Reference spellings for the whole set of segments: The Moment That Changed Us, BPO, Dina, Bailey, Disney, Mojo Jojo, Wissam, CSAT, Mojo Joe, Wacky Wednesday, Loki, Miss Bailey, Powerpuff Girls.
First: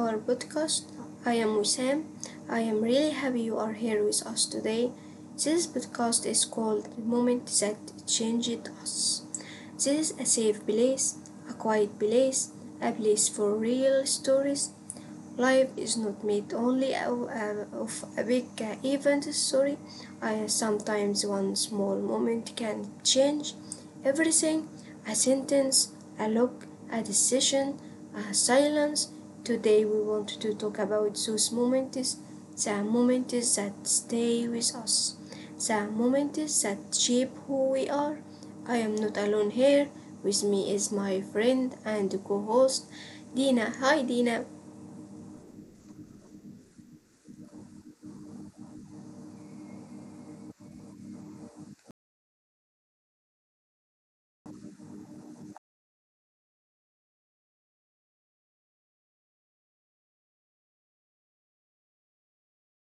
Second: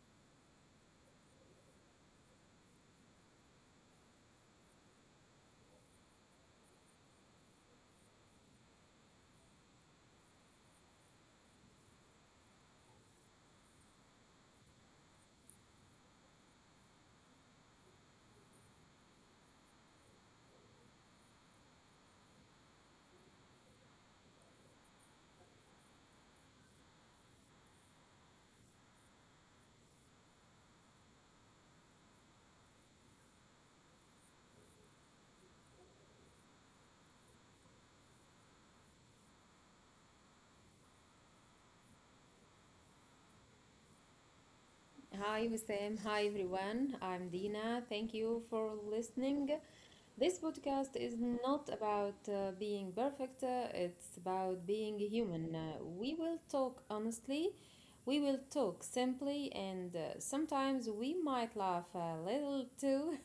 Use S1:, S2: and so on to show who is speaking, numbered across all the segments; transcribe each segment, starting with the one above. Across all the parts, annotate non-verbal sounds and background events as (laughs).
S1: our podcast. I am Wissam. I am really happy you are here with us today. This podcast is called The Moment That Changed Us. This is a safe place, a quiet place, a place for real stories. Life is not made only of big events. Sorry. Sometimes one small moment can change everything. A sentence, a look, a decision, a silence. Today we want to talk about those moments, the moments that stay with us, the moments that shape who we are. I am not alone here. With me is my friend and co-host Dina. Hi Dina.
S2: Hi, Wissam. Hi, everyone. I'm Dina. Thank you for listening. This podcast is not about being perfect, it's about being human. We will talk honestly, we will talk simply, and sometimes we might laugh a little too,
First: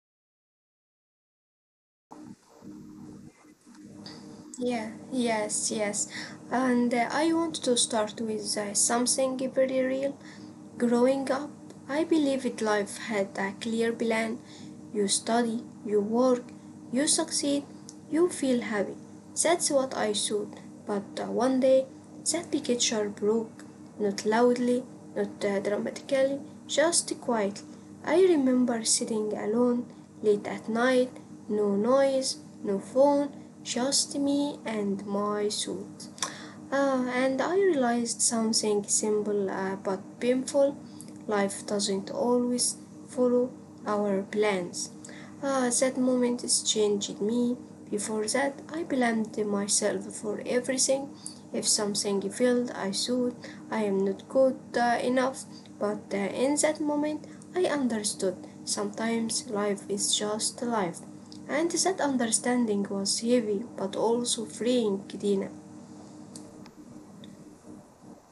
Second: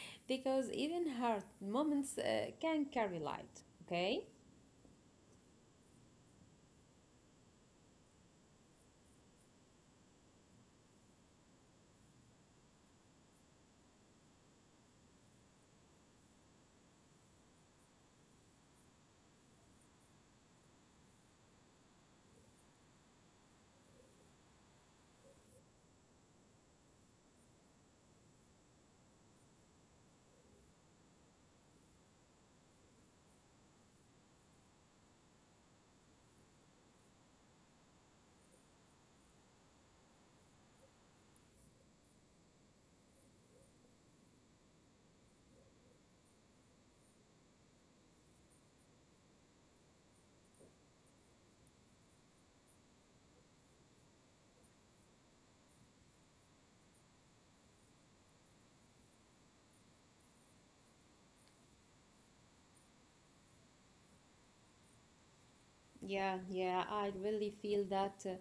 S2: (laughs) because even hard moments can carry light. Okay?
S1: Yeah, yes, yes. And I want to start with something very real. Growing up, I believed life had a clear plan. You study, you work, you succeed, you feel happy. That's what I thought. But one day, that picture broke. Not loudly, not dramatically, just quietly. I remember sitting alone, late at night, no noise, no phone, just me and my thoughts. And I realized something simple but painful. Life doesn't always follow our plans. That moment has changed me. Before that, I blamed myself for everything. If something failed, I thought I am not good enough. But in that moment, I understood sometimes life is just life. And that understanding was heavy but also freeing, Dina.
S2: Yeah, yeah, I really feel that.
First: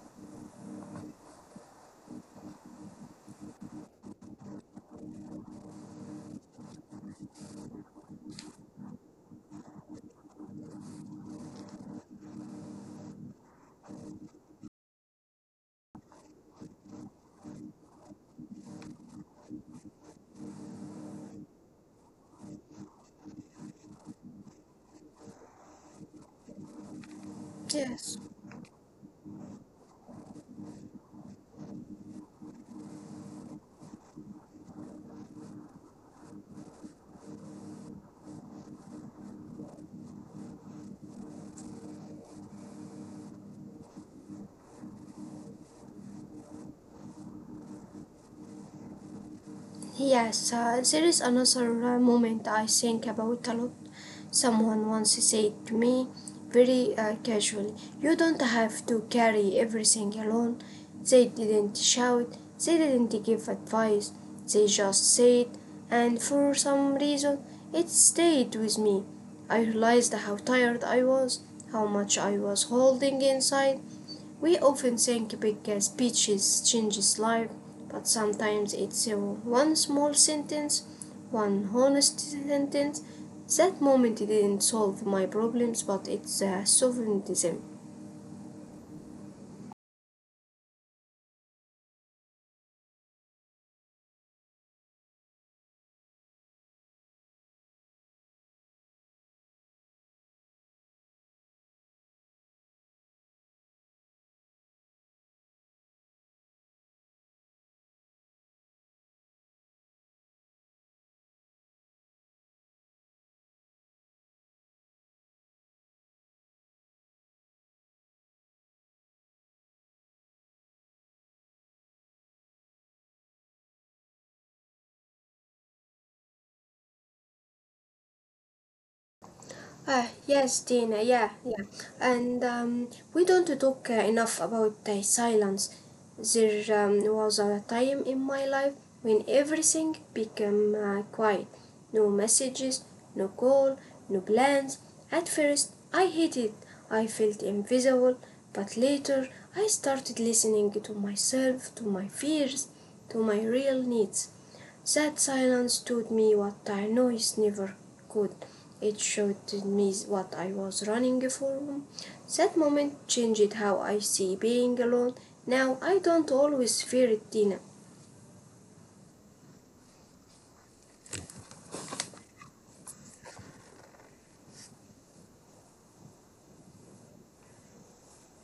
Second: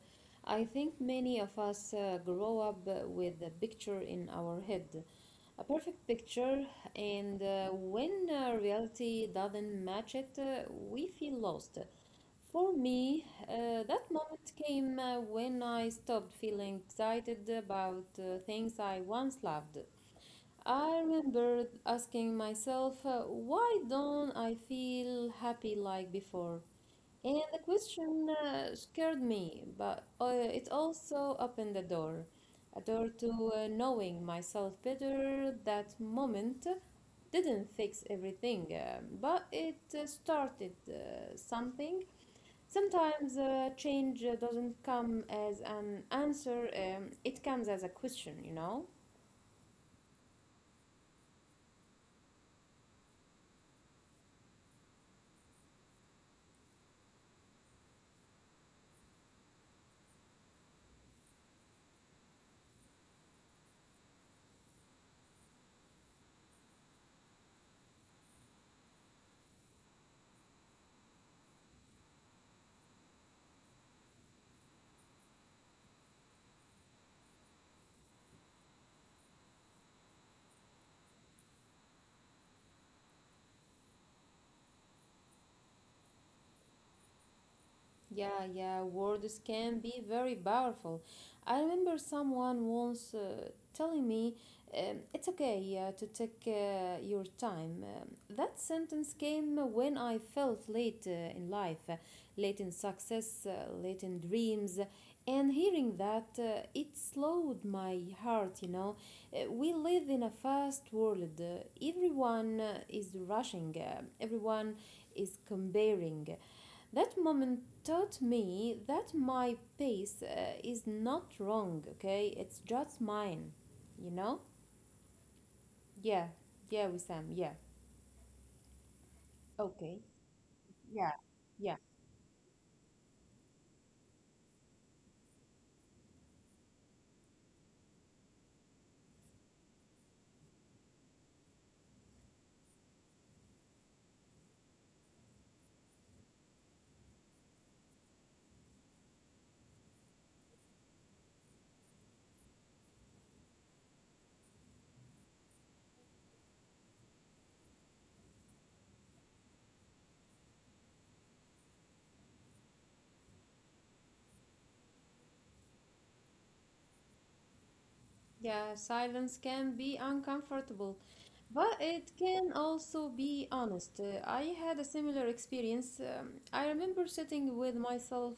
S2: I think many of us grow up with a picture in our head, a perfect picture, and when reality doesn't match it, we feel lost. For me, that moment came when I stopped feeling excited about things I once loved. I remember asking myself, why don't I feel happy like before? And the
S1: Yes.
S2: question scared me, but it also opened a door to knowing myself better. That moment didn't fix everything, but it started something. Sometimes change doesn't come as an answer, it comes as a question,
S1: Yes, there is another moment I think about a lot. Someone once said to me, very casually, you don't have to carry everything alone. They didn't shout, they didn't give advice, they just said, and for some reason, it stayed with me. I realized how tired I was, how much I was holding inside. We often think big speeches changes life, but sometimes it's one small sentence, one honest sentence. That moment didn't solve my problems, but it softened them.
S2: Yeah, yeah, words can be very powerful. I remember someone once telling me, it's okay to take your time. That sentence came when I felt late in life, late in success, late in dreams. And hearing that, it slowed my heart, We live in a fast world. Everyone is rushing, everyone is comparing. That moment taught me that my pace is not wrong, okay? It's just mine, you know? Yeah, yeah, Wissam, yeah. Okay.
S1: Yes, Dina, yeah,
S2: Yeah,
S1: yeah.
S2: yeah.
S1: And we don't talk enough about silence. There was a time in my life when everything became quiet. No messages, no call, no plans. At first, I hated it. I felt invisible, but later I started listening to myself, to my fears, to my real needs. That silence taught me what I noise never could. It showed me what I was running for. That moment changed how I see being alone. Now I don't always fear it, Tina.
S2: Yeah, silence can be uncomfortable, but it can also be honest. I had a similar experience. I remember sitting with myself,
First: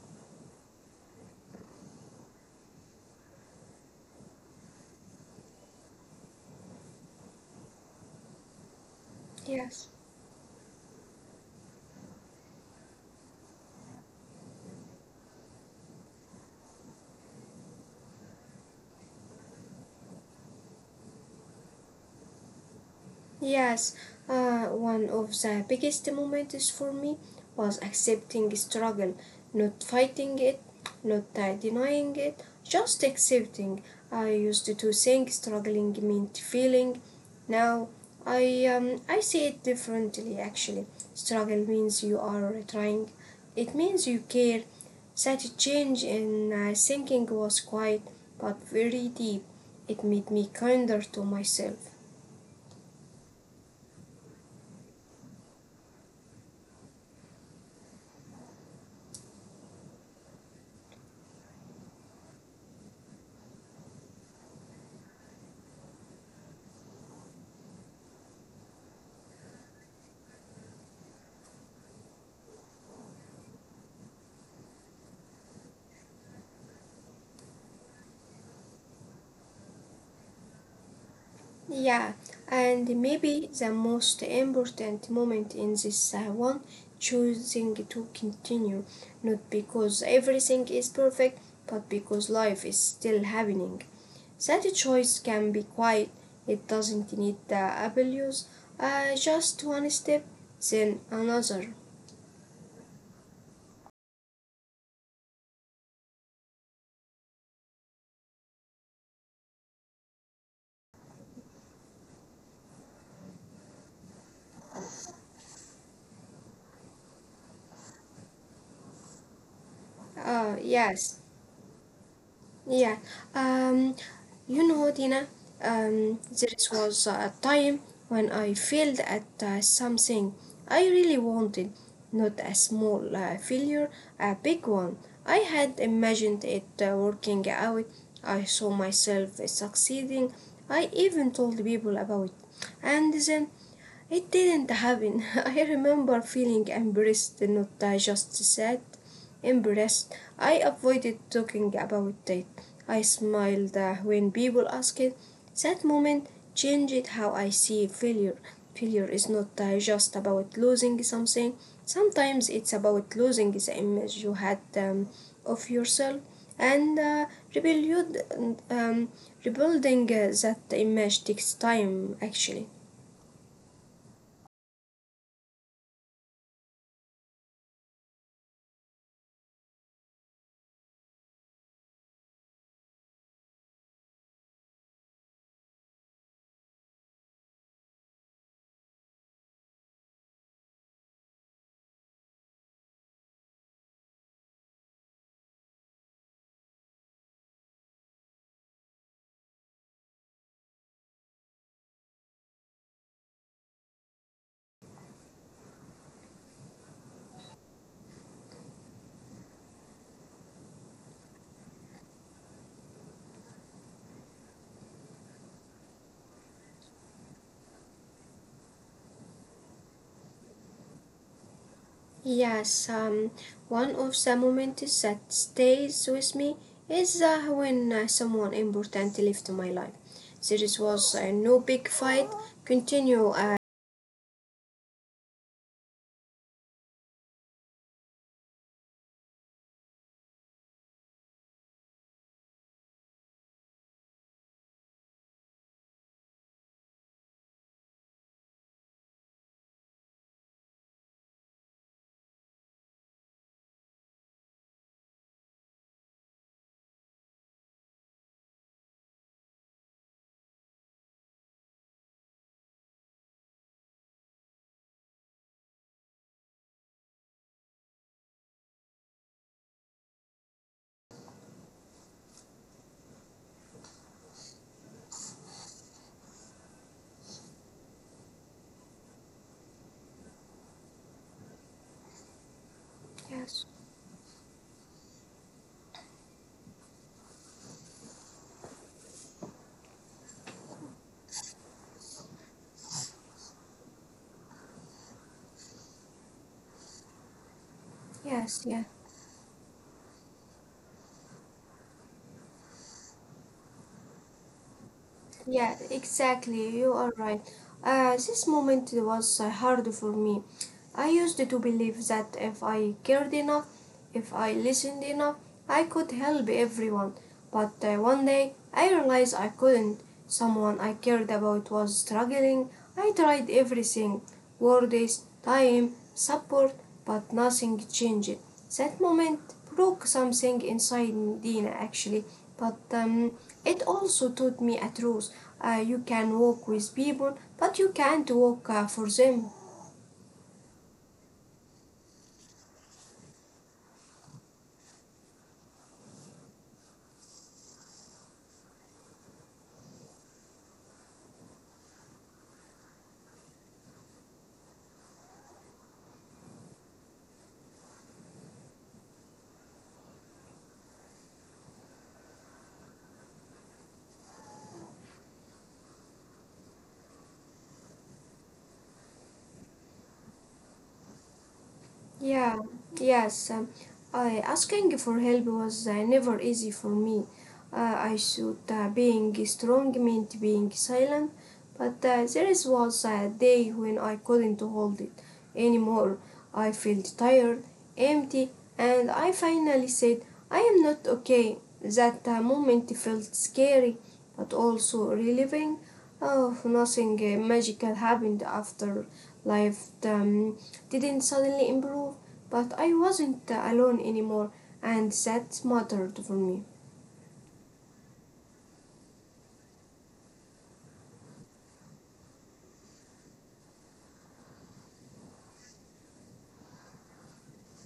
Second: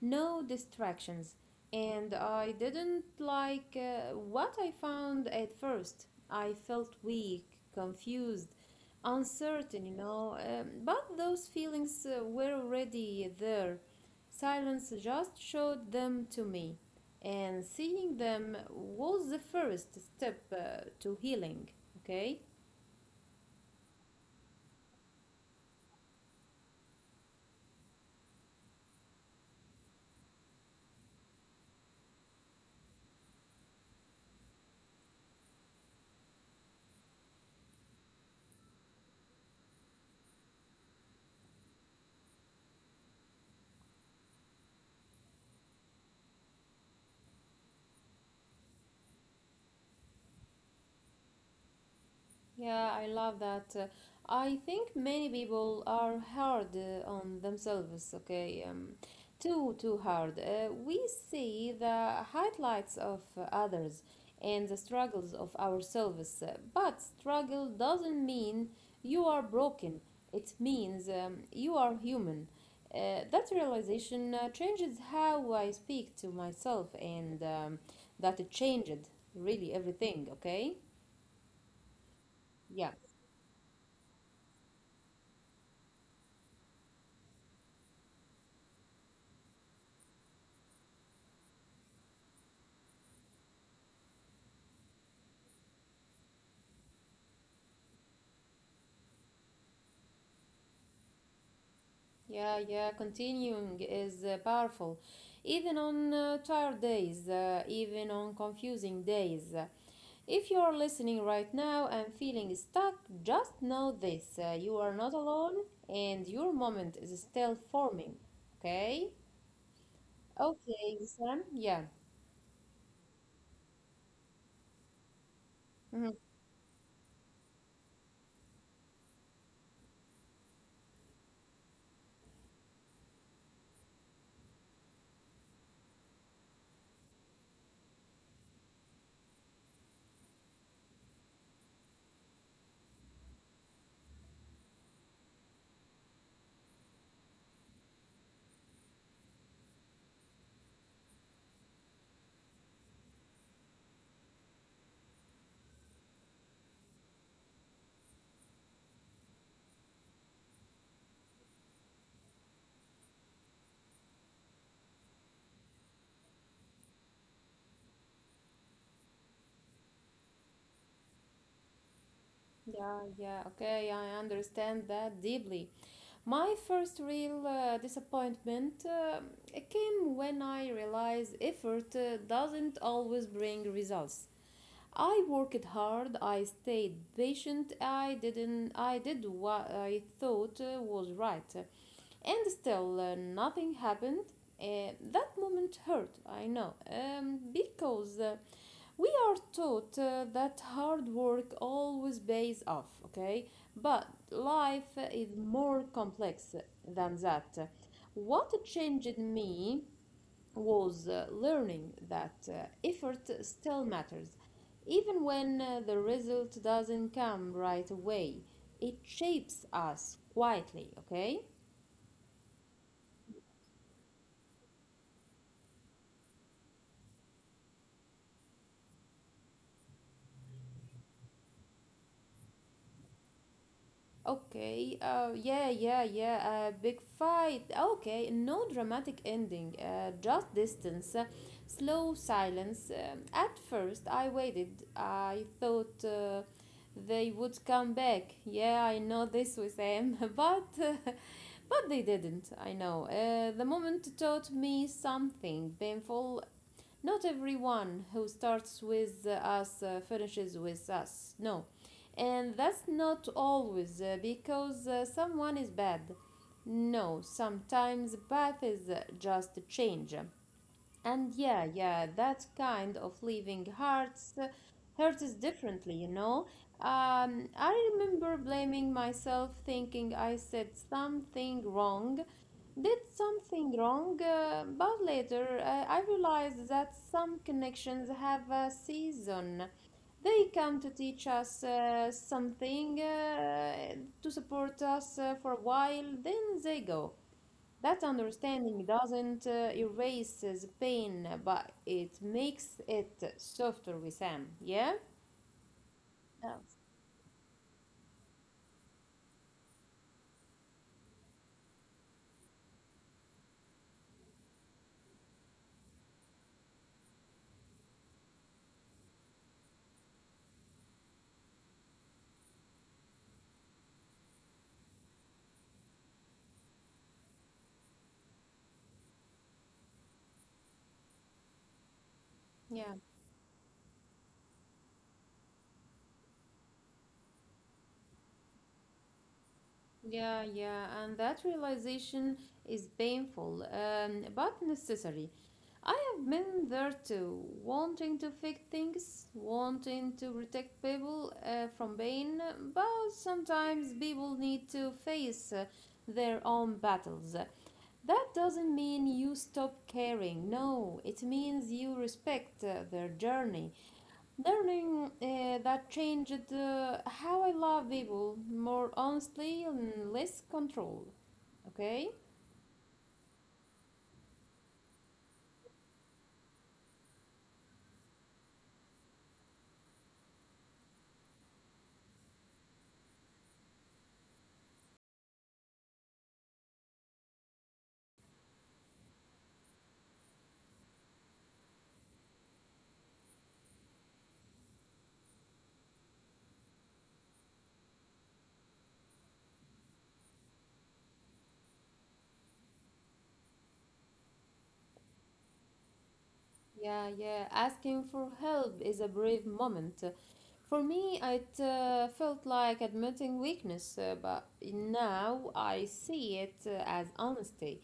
S2: no distractions, and I didn't like what I found at first. I felt weak, confused, uncertain,
S1: Yes.
S2: But those feelings were already there. Silence just showed them to me, and seeing them was the first step to healing. Okay.
S1: Yes, one of the biggest moments for me was accepting struggle, not fighting it, not denying it, just accepting. I used to think struggling meant feeling. Now I see it differently actually. Struggle means you are trying. It means you care. Such a change in thinking was quiet but very deep. It made me kinder to myself.
S2: Yeah, I love that. I think many people are hard on themselves, okay? Too, too hard. We see the highlights of others and the struggles of ourselves, but struggle doesn't mean you are broken. It means you are human. That realization changes how I speak to myself, and that it changed really everything, okay?
S1: Yeah,
S2: Yeah.
S1: and maybe the most important moment in this one, choosing to continue, not because everything is perfect, but because life is still happening. That choice can be quiet, it doesn't need the abuse, just one step, then another.
S2: Yeah, yeah, continuing is powerful. Even on tired days, even on confusing days. If you are listening right now and feeling stuck, just know this: you are not alone and your moment is still forming. Okay? Okay,
S1: Yes.
S2: Sam? Yeah.
S1: Yeah, um, you know, Dina,
S2: Mhm.
S1: there was a time when I failed at something I really wanted, not a small failure, a big one. I had imagined it working out. I saw myself succeeding. I even told people about it. And then it didn't happen. (laughs) I remember feeling embarrassed, not just sad, embarrassed. I avoided talking about it. I smiled when people asked it. That moment changed how I see failure. Failure is not just about losing something, sometimes it's about losing the image you had of yourself, and rebuild, um, rebuilding that image takes time actually.
S2: Yeah, yeah, okay, I understand that deeply. My first real disappointment came when I realized effort doesn't always bring results. I worked hard, I stayed patient, I didn't I did what I thought was right, and still nothing happened. That moment hurt, I know, because we are taught that hard work always pays off, okay? But life is more complex than that. What changed me was learning that effort still matters, even when the result doesn't come right away. It shapes us quietly, okay?
S1: Yes, one of the moments that stays with me is when someone important left my life. There is was no big fight. Continue.
S2: Okay, yeah, yeah, yeah, a big fight. Okay, no dramatic ending, just distance, slow silence. At first, I waited. I thought they would come back. Yeah, I know this with them, (laughs) but they didn't. I know. The moment taught me something painful: not everyone who starts with us finishes with us. No. And that's not always because someone is bad. No, sometimes bad is just a change. And yeah, yeah, that kind of leaving hearts hurts differently, I remember blaming myself, thinking I said something wrong, did something
S1: Yes,
S2: wrong, but later I realized that some connections have a season. They come to teach us something, to support us for a while, then they go. That
S1: yes,
S2: understanding
S1: yes.
S2: doesn't erase the pain, but it makes it softer with Sam, yeah?
S1: Yeah,
S2: Yeah.
S1: exactly. You are right. This moment was hard for me. I used to believe that if I cared enough, if I listened enough, I could help everyone. But one day I realized I couldn't. Someone I cared about was struggling. I tried everything: words, time, support, but nothing changed. That moment broke something inside, Dina, actually. But
S2: Yeah.
S1: um, it also taught me a truth. You can walk with people, but you can't walk for them.
S2: Yeah, yeah, and that realization is painful, but necessary. I have been there too, wanting to fix things, wanting to protect people from pain, but sometimes people need to face their own battles. That doesn't mean you stop caring, no, it means you respect their journey. Learning that changed how I love people more honestly and less control. Okay?
S1: Yeah, yes. I, asking for help was never easy for me. I thought being strong meant being silent, but there is was a day when I couldn't hold it anymore. I felt tired, empty, and I finally said, I am not okay. That moment felt scary, but also relieving. Oh, nothing magical happened after. Life didn't suddenly improve, but I wasn't alone anymore, and that mattered for me.
S2: Yeah, yeah. Asking for help is a brave moment. For me, it felt like admitting weakness, but now I see it as honesty.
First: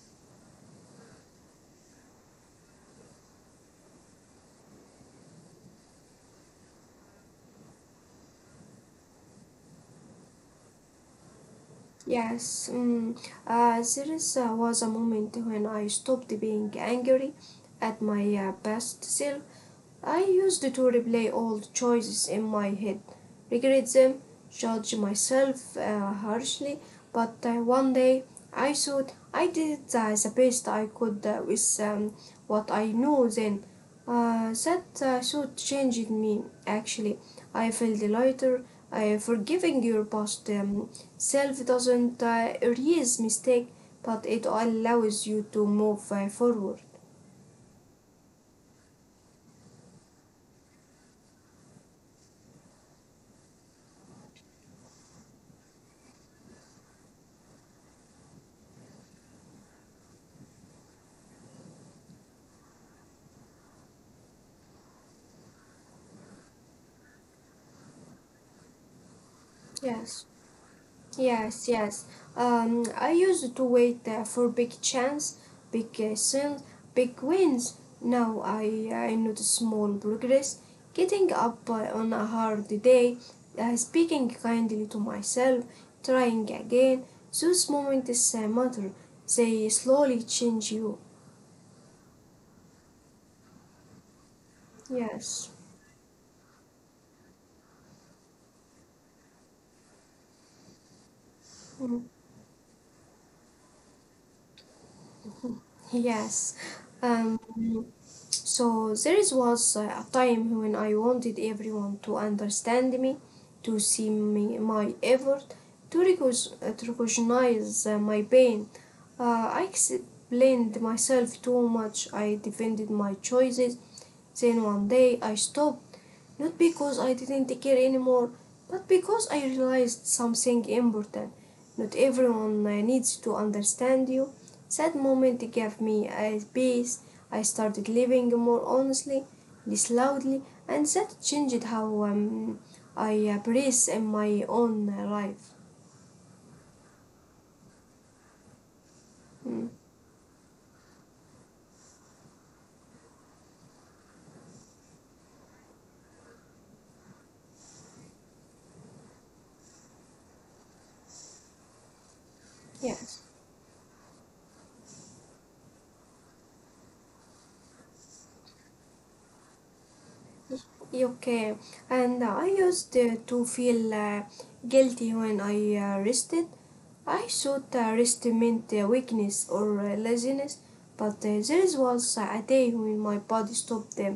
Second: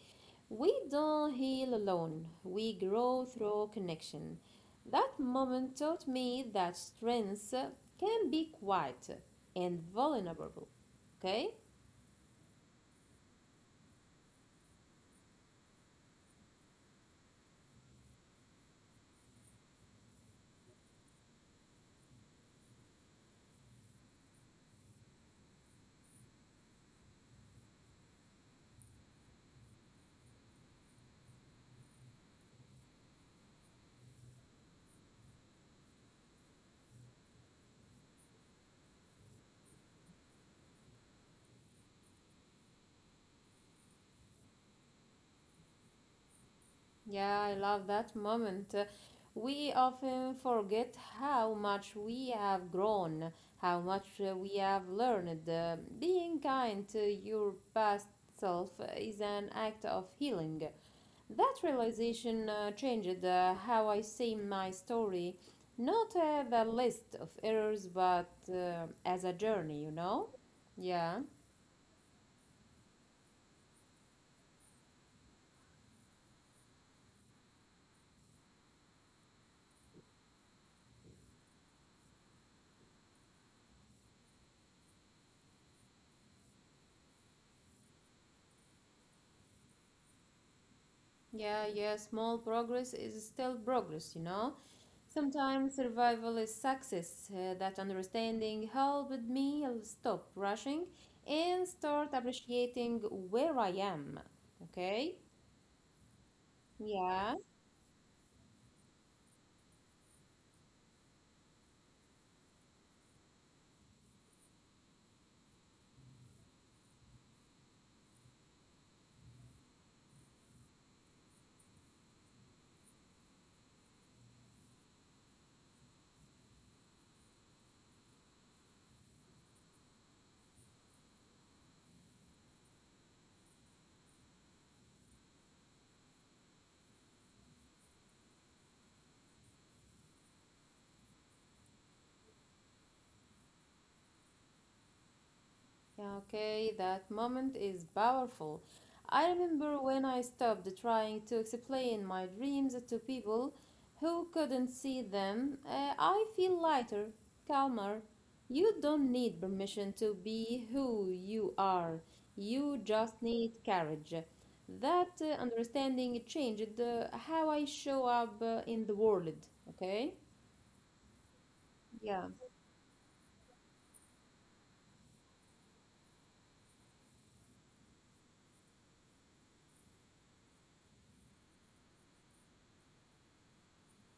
S2: We don't heal alone, we grow through connection. That moment taught me that strength can be quiet and vulnerable. Okay?
S1: Yes, mm, there was a moment when I stopped being angry at my best self. I used to replay old choices in my head, regret them, judge myself harshly, but one day I thought I did the best I could with what I knew then. That thought changed me actually. I felt lighter. Forgiving your past self doesn't erase mistake, but it allows you to move forward.
S2: Yeah, I love that moment. We often forget how much we have grown, how much we have learned. Being kind to your past self is an act of healing. That realization changed how I see my story, not as a list of errors, but as a journey,
S1: Yes.
S2: Yeah,
S1: Yes, yes. I used to wait for big chance, big sales, big wins. Now I notice small progress. Getting up on a hard day, speaking kindly to myself, trying again. Those moments matter. They slowly change you.
S2: yeah, yeah. Small progress is still progress,
S1: Yes,
S2: Sometimes survival is success. That understanding helped me stop rushing and start appreciating where I am, okay?
S1: (laughs) yes.
S2: Yeah.
S1: Um, So there was a time when I wanted everyone to understand me, to see me, my effort, to recognize my pain. I explained myself too much. I defended my choices. Then one day I stopped. Not because I didn't care anymore, but because I realized something important. Not everyone needs to understand you. That moment gave me a peace. I started living more honestly, less loudly, and that changed how I breathe in my own life.
S2: Yeah, okay, that moment is powerful. I remember
S1: Mm.
S2: when I stopped trying to explain my dreams to people who couldn't see them, I feel lighter, calmer. You don't need permission to be who you are, you just
S1: Yeah.
S2: need courage. That understanding changed how I show up in the world, okay?
S1: Okay,
S2: Yeah.
S1: and I used to feel guilty when I rested. I thought rest meant weakness or laziness, but there was a day when my body stopped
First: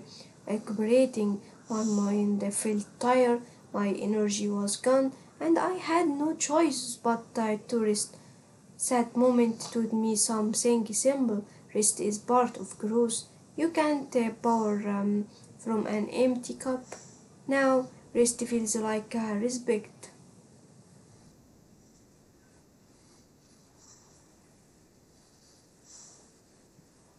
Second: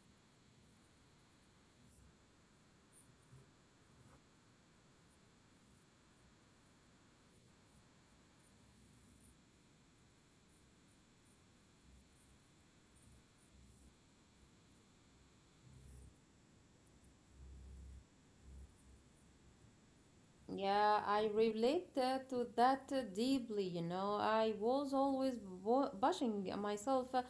S1: cooperating, my mind felt tired, my energy was gone, and I had no choice but to rest. That moment told me something simple. Rest is part of growth. You can't pour from an empty cup. Now, rest feels like respect.
S2: Yeah, I relate to that deeply. You know, I was always pushing myself, uh,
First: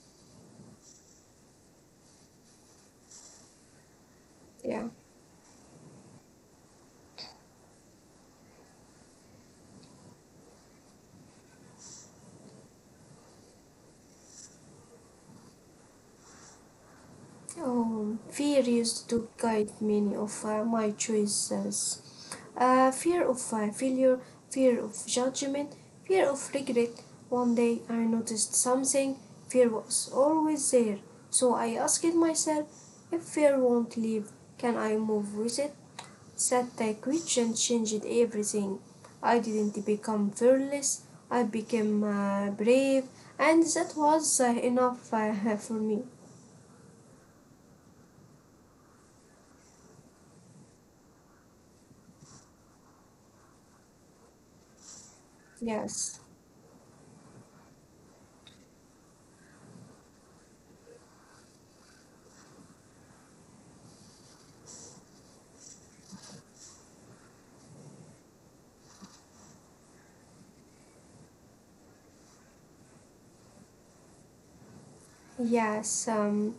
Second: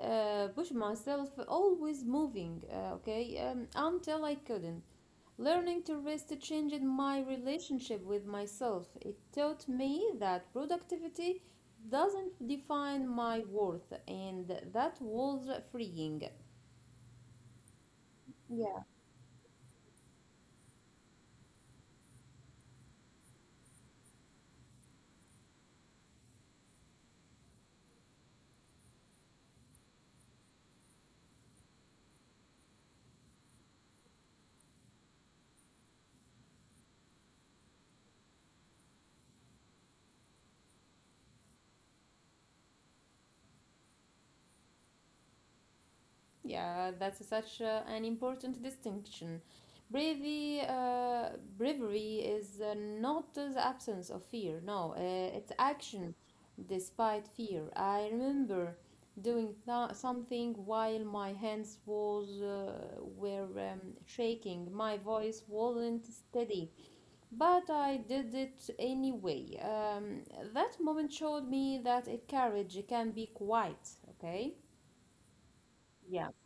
S2: uh, push myself, always moving. Okay, until I couldn't.
S1: Yeah.
S2: Learning to rest changed my relationship with myself. It taught me that productivity doesn't define my worth, and that was freeing.
S1: Oh, fear used to guide many of my choices: fear of failure, fear of judgment, fear of regret. One day I noticed something, fear was always there. So I asked myself, if fear won't leave, can I move with it? That question changed everything. I didn't become fearless, I became brave, and that was enough (laughs) for me.
S2: Yeah, that's such an important distinction. Bravery, uh, bravery is not the absence of fear. No, it's
S1: Yes.
S2: action despite fear. I remember doing something while my hands was were shaking. My voice wasn't steady, but I did it anyway. That moment showed me that a courage can be quiet. Okay.
S1: Yes,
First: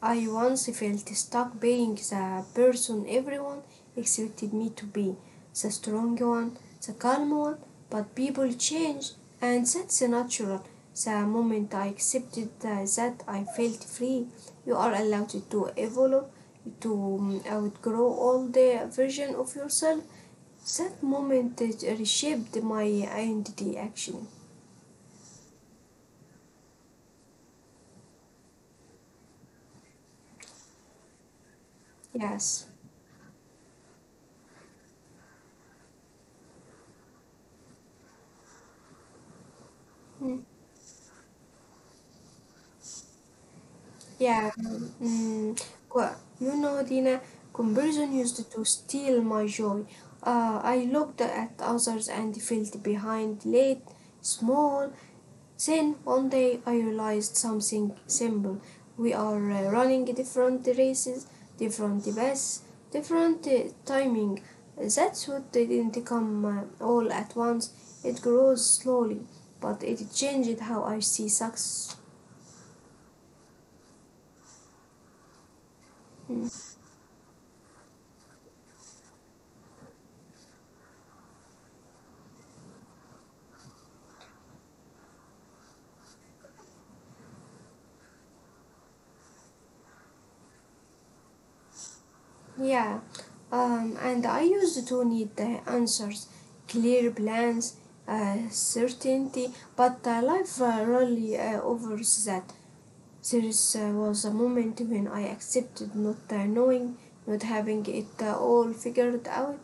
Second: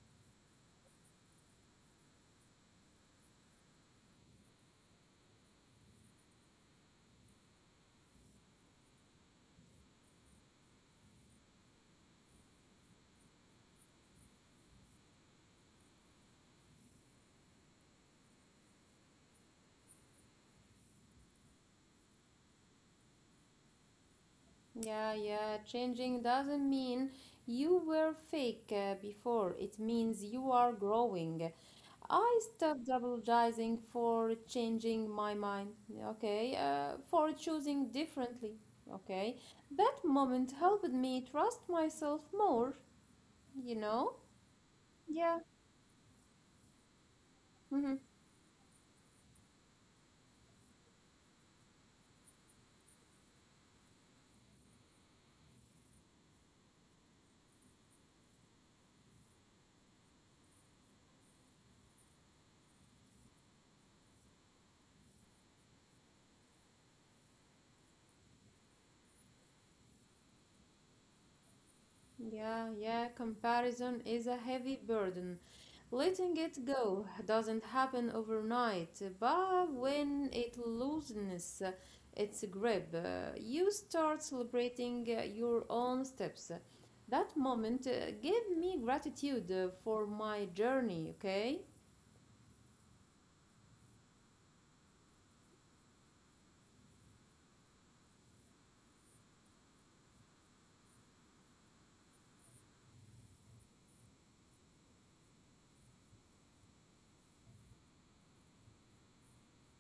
S1: I once felt stuck being the person everyone expected me to be, the strong one, the calm one, but people change, and that's natural. The moment I accepted that, I felt free. You are allowed to evolve, to outgrow all the version of yourself. That moment reshaped my identity, actually.
S2: Yeah, yeah. Changing doesn't mean you were fake before. It means you are growing. I
S1: Yes.
S2: stopped apologizing for changing my mind, okay? For choosing differently, okay? That
S1: Hmm.
S2: moment helped me trust myself more, you know?
S1: Yeah,
S2: Yeah.
S1: mm, you know, Dina,
S2: Hmm.
S1: comparison used to steal my joy. I looked at others and felt behind, late, small. Then one day I realized something simple. We are running different races, different paths, different timing. That's what didn't come all at once. It grows slowly, but it changed how I see success.
S2: Yeah, yeah. Comparison is a heavy burden. Letting it go doesn't happen overnight, but when it loosens its grip, you start celebrating your own steps. That moment gave me gratitude for my journey, okay?
S1: Yeah, and I used to need the answers, clear plans, certainty, but life really offers that. There was a moment when I accepted not knowing, not having it all figured out.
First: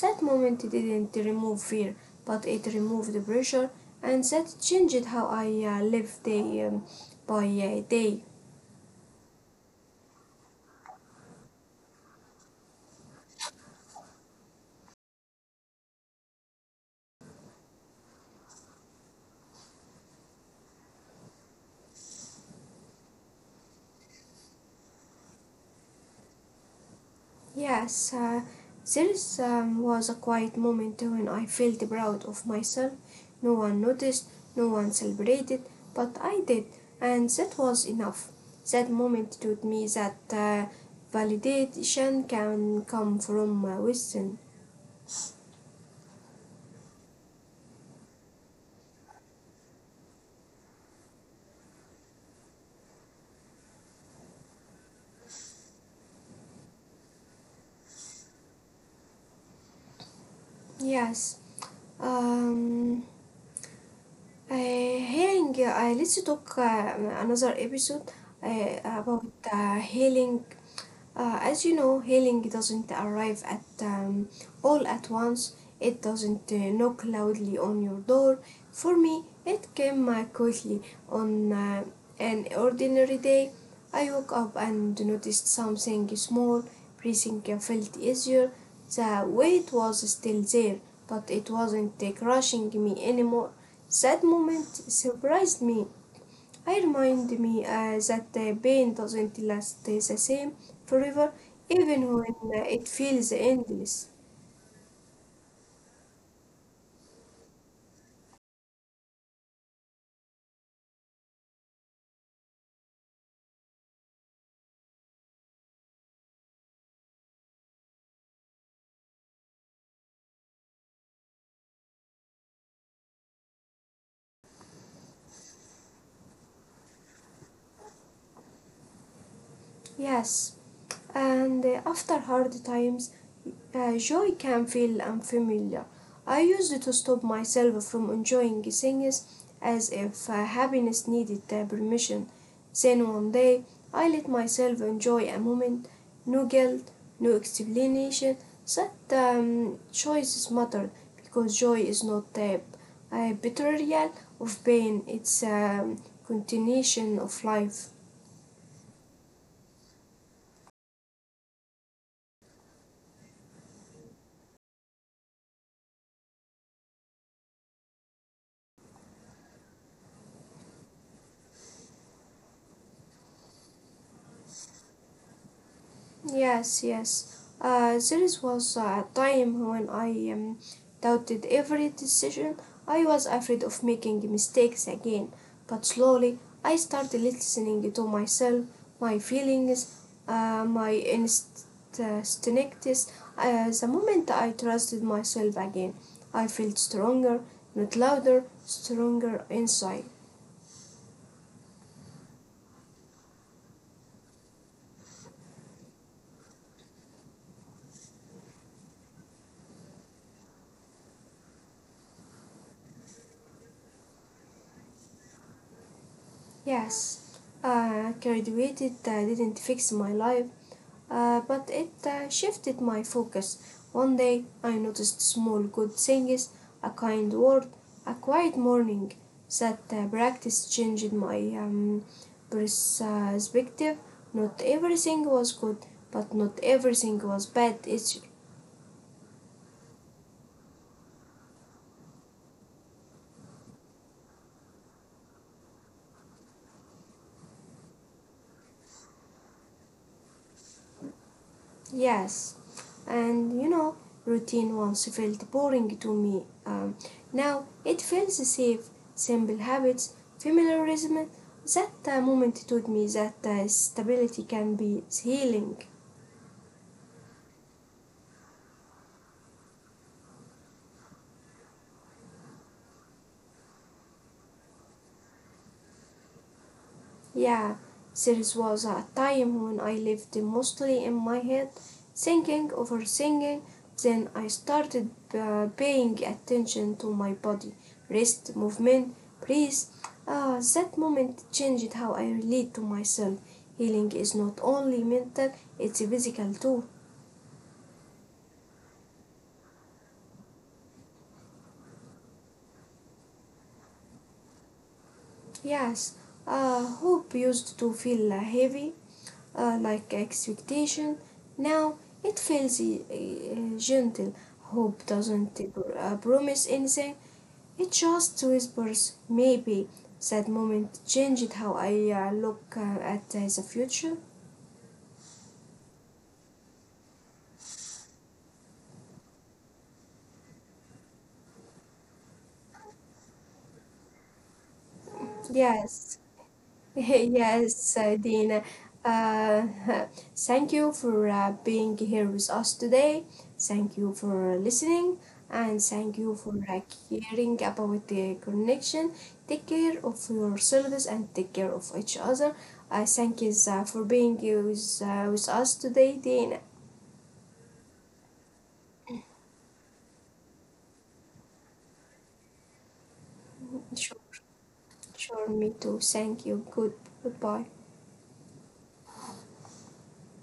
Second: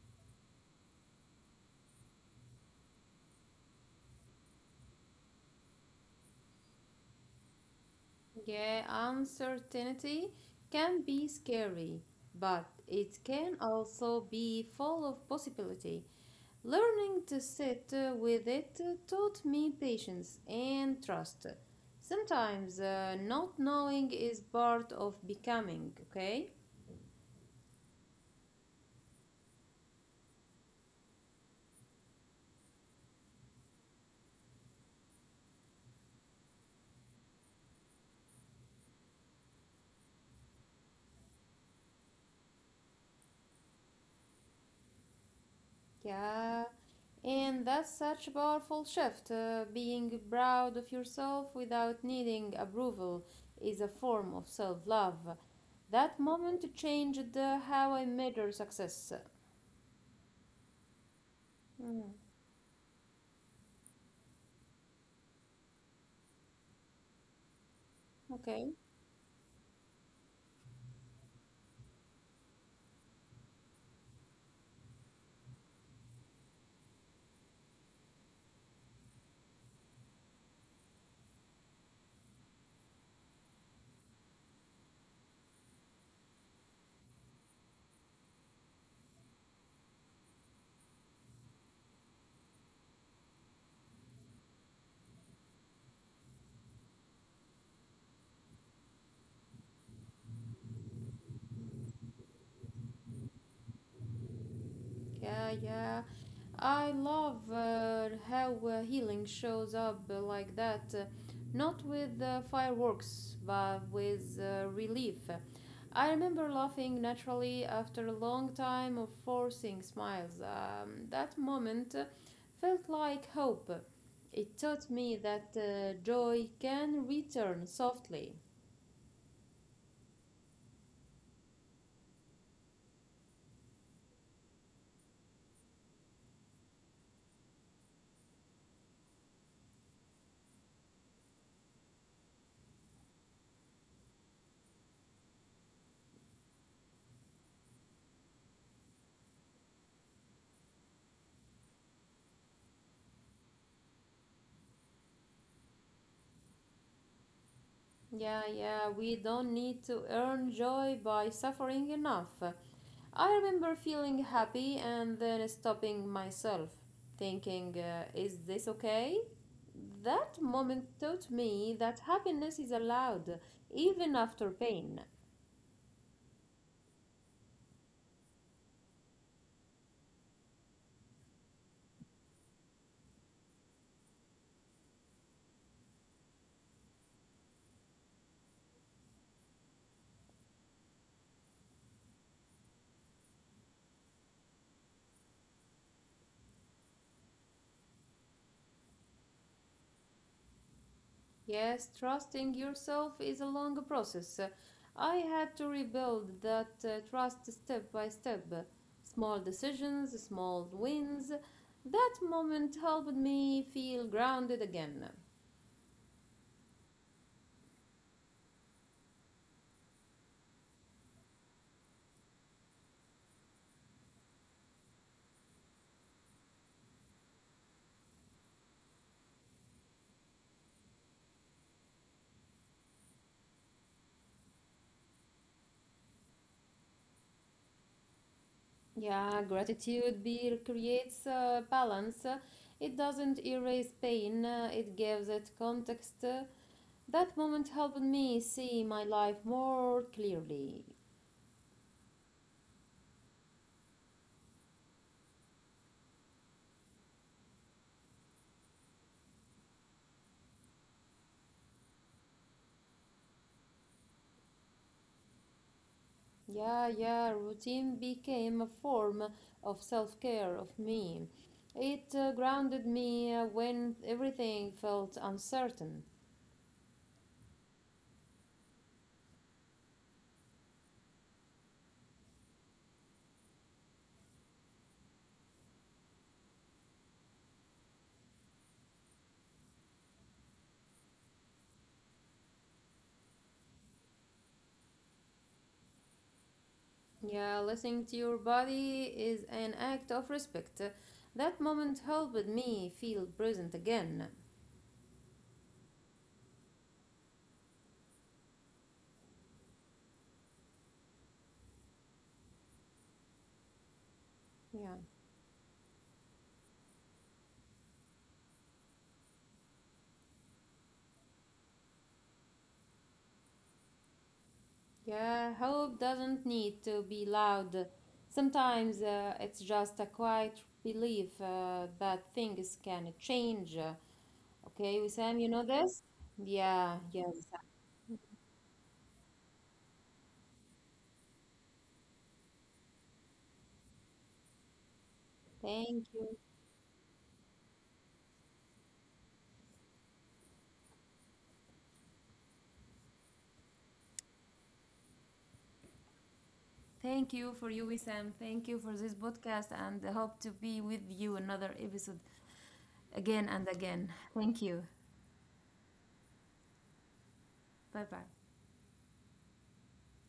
S1: That moment didn't remove fear, but it removed the pressure, and that changed how I live day by day.
S2: Yeah, uncertainty can be scary, but it can also be full of possibility. Learning to sit with it taught me patience and trust. Sometimes not knowing is part of becoming, okay?
S1: Yes, there was a quiet moment when I felt proud of myself. No one noticed, no one celebrated, but I did, and that was enough. That moment taught me that validation can come from within.
S2: Yeah. And that's such a powerful shift. Being proud of yourself without needing approval is a form of self love. That moment changed how I measure success.
S1: Yes.
S2: Mm.
S1: Um, healing, I, let's talk another episode
S2: Okay.
S1: about healing. As you know, healing doesn't arrive at all at once. It doesn't knock loudly on your door. For me, it came quickly on an ordinary day. I woke up and noticed something small. Breathing felt easier. The weight was still there, but it wasn't crushing me anymore. That moment surprised me. It reminded me that the pain doesn't last the same forever, even when it feels endless.
S2: Yeah, yeah. I love how healing shows up like that. Not with fireworks, but with relief. I remember laughing naturally after a long time of forcing smiles. That moment felt like hope. It taught me that joy can return softly.
S1: Yes, and after hard times, joy can feel unfamiliar. I used to stop myself from enjoying things as if happiness needed permission. Then one day, I let myself enjoy a moment. No guilt, no explanation. That choices matter because joy is not a betrayal of pain, it's a continuation of life.
S2: Yeah, yeah, we don't need to earn joy by suffering enough. I remember feeling happy and then stopping myself, thinking, is this okay? That moment taught me that happiness is allowed, even after pain.
S1: Yes, yes. There is was a time when I doubted every decision. I was afraid of making mistakes again. But slowly, I started listening to myself, my feelings, my instincts. The moment I trusted myself again, I felt stronger, not louder, stronger inside.
S2: Yes, trusting yourself is a long process. I had to rebuild that trust step by step. Small decisions, small wins. That moment helped me feel grounded again.
S1: Yes, graduated didn't fix my life, but it shifted my focus. One day I noticed small good things, a kind word, a quiet morning. That practice changed my perspective. Not everything was good, but not everything was bad. It's,
S2: Yeah, gratitude be creates balance. It doesn't erase pain, it gives it context. That moment helped me see my life more clearly.
S1: yes, and you know, routine once felt boring to me. Now it feels safe, simple habits, familiarism. That moment taught me that stability can be healing.
S2: Yeah, yeah, routine became a form of self care of me. It grounded me when everything felt uncertain.
S1: Yeah, there was a time when I lived mostly in my head, thinking, overthinking. Then I started paying attention to my body, wrist movement, breathe. That moment changed how I relate to myself. Healing is not only mental, it's physical too.
S2: Yeah, listening to your body is an act of respect. That moment helped me feel present again.
S1: Yes, hope used to feel heavy, like expectation. Now it feels gentle.
S2: Yeah.
S1: Hope doesn't promise anything. It just whispers, maybe that moment changed how I look at the future.
S2: Yeah, hope doesn't need to be loud. Sometimes it's just a quiet belief that things can change. Okay, Wissam, you know this?
S1: Yes. (laughs)
S2: Yeah, yeah, Wissam.
S1: Yes, Dina. Uh, (laughs) Thank you for being here with us today. Thank you for listening and
S2: Thank
S1: thank
S2: you.
S1: you for caring about the connection. Take care of yourselves and take care of each other. I thank you for being here with us today, Dina.
S2: Thank you for you, Wissam. Thank you for this podcast, and hope to be with you another episode again and
S1: Sure,
S2: again. Thank you.
S1: sure, me too. Thank you. Good, goodbye.
S2: Bye bye.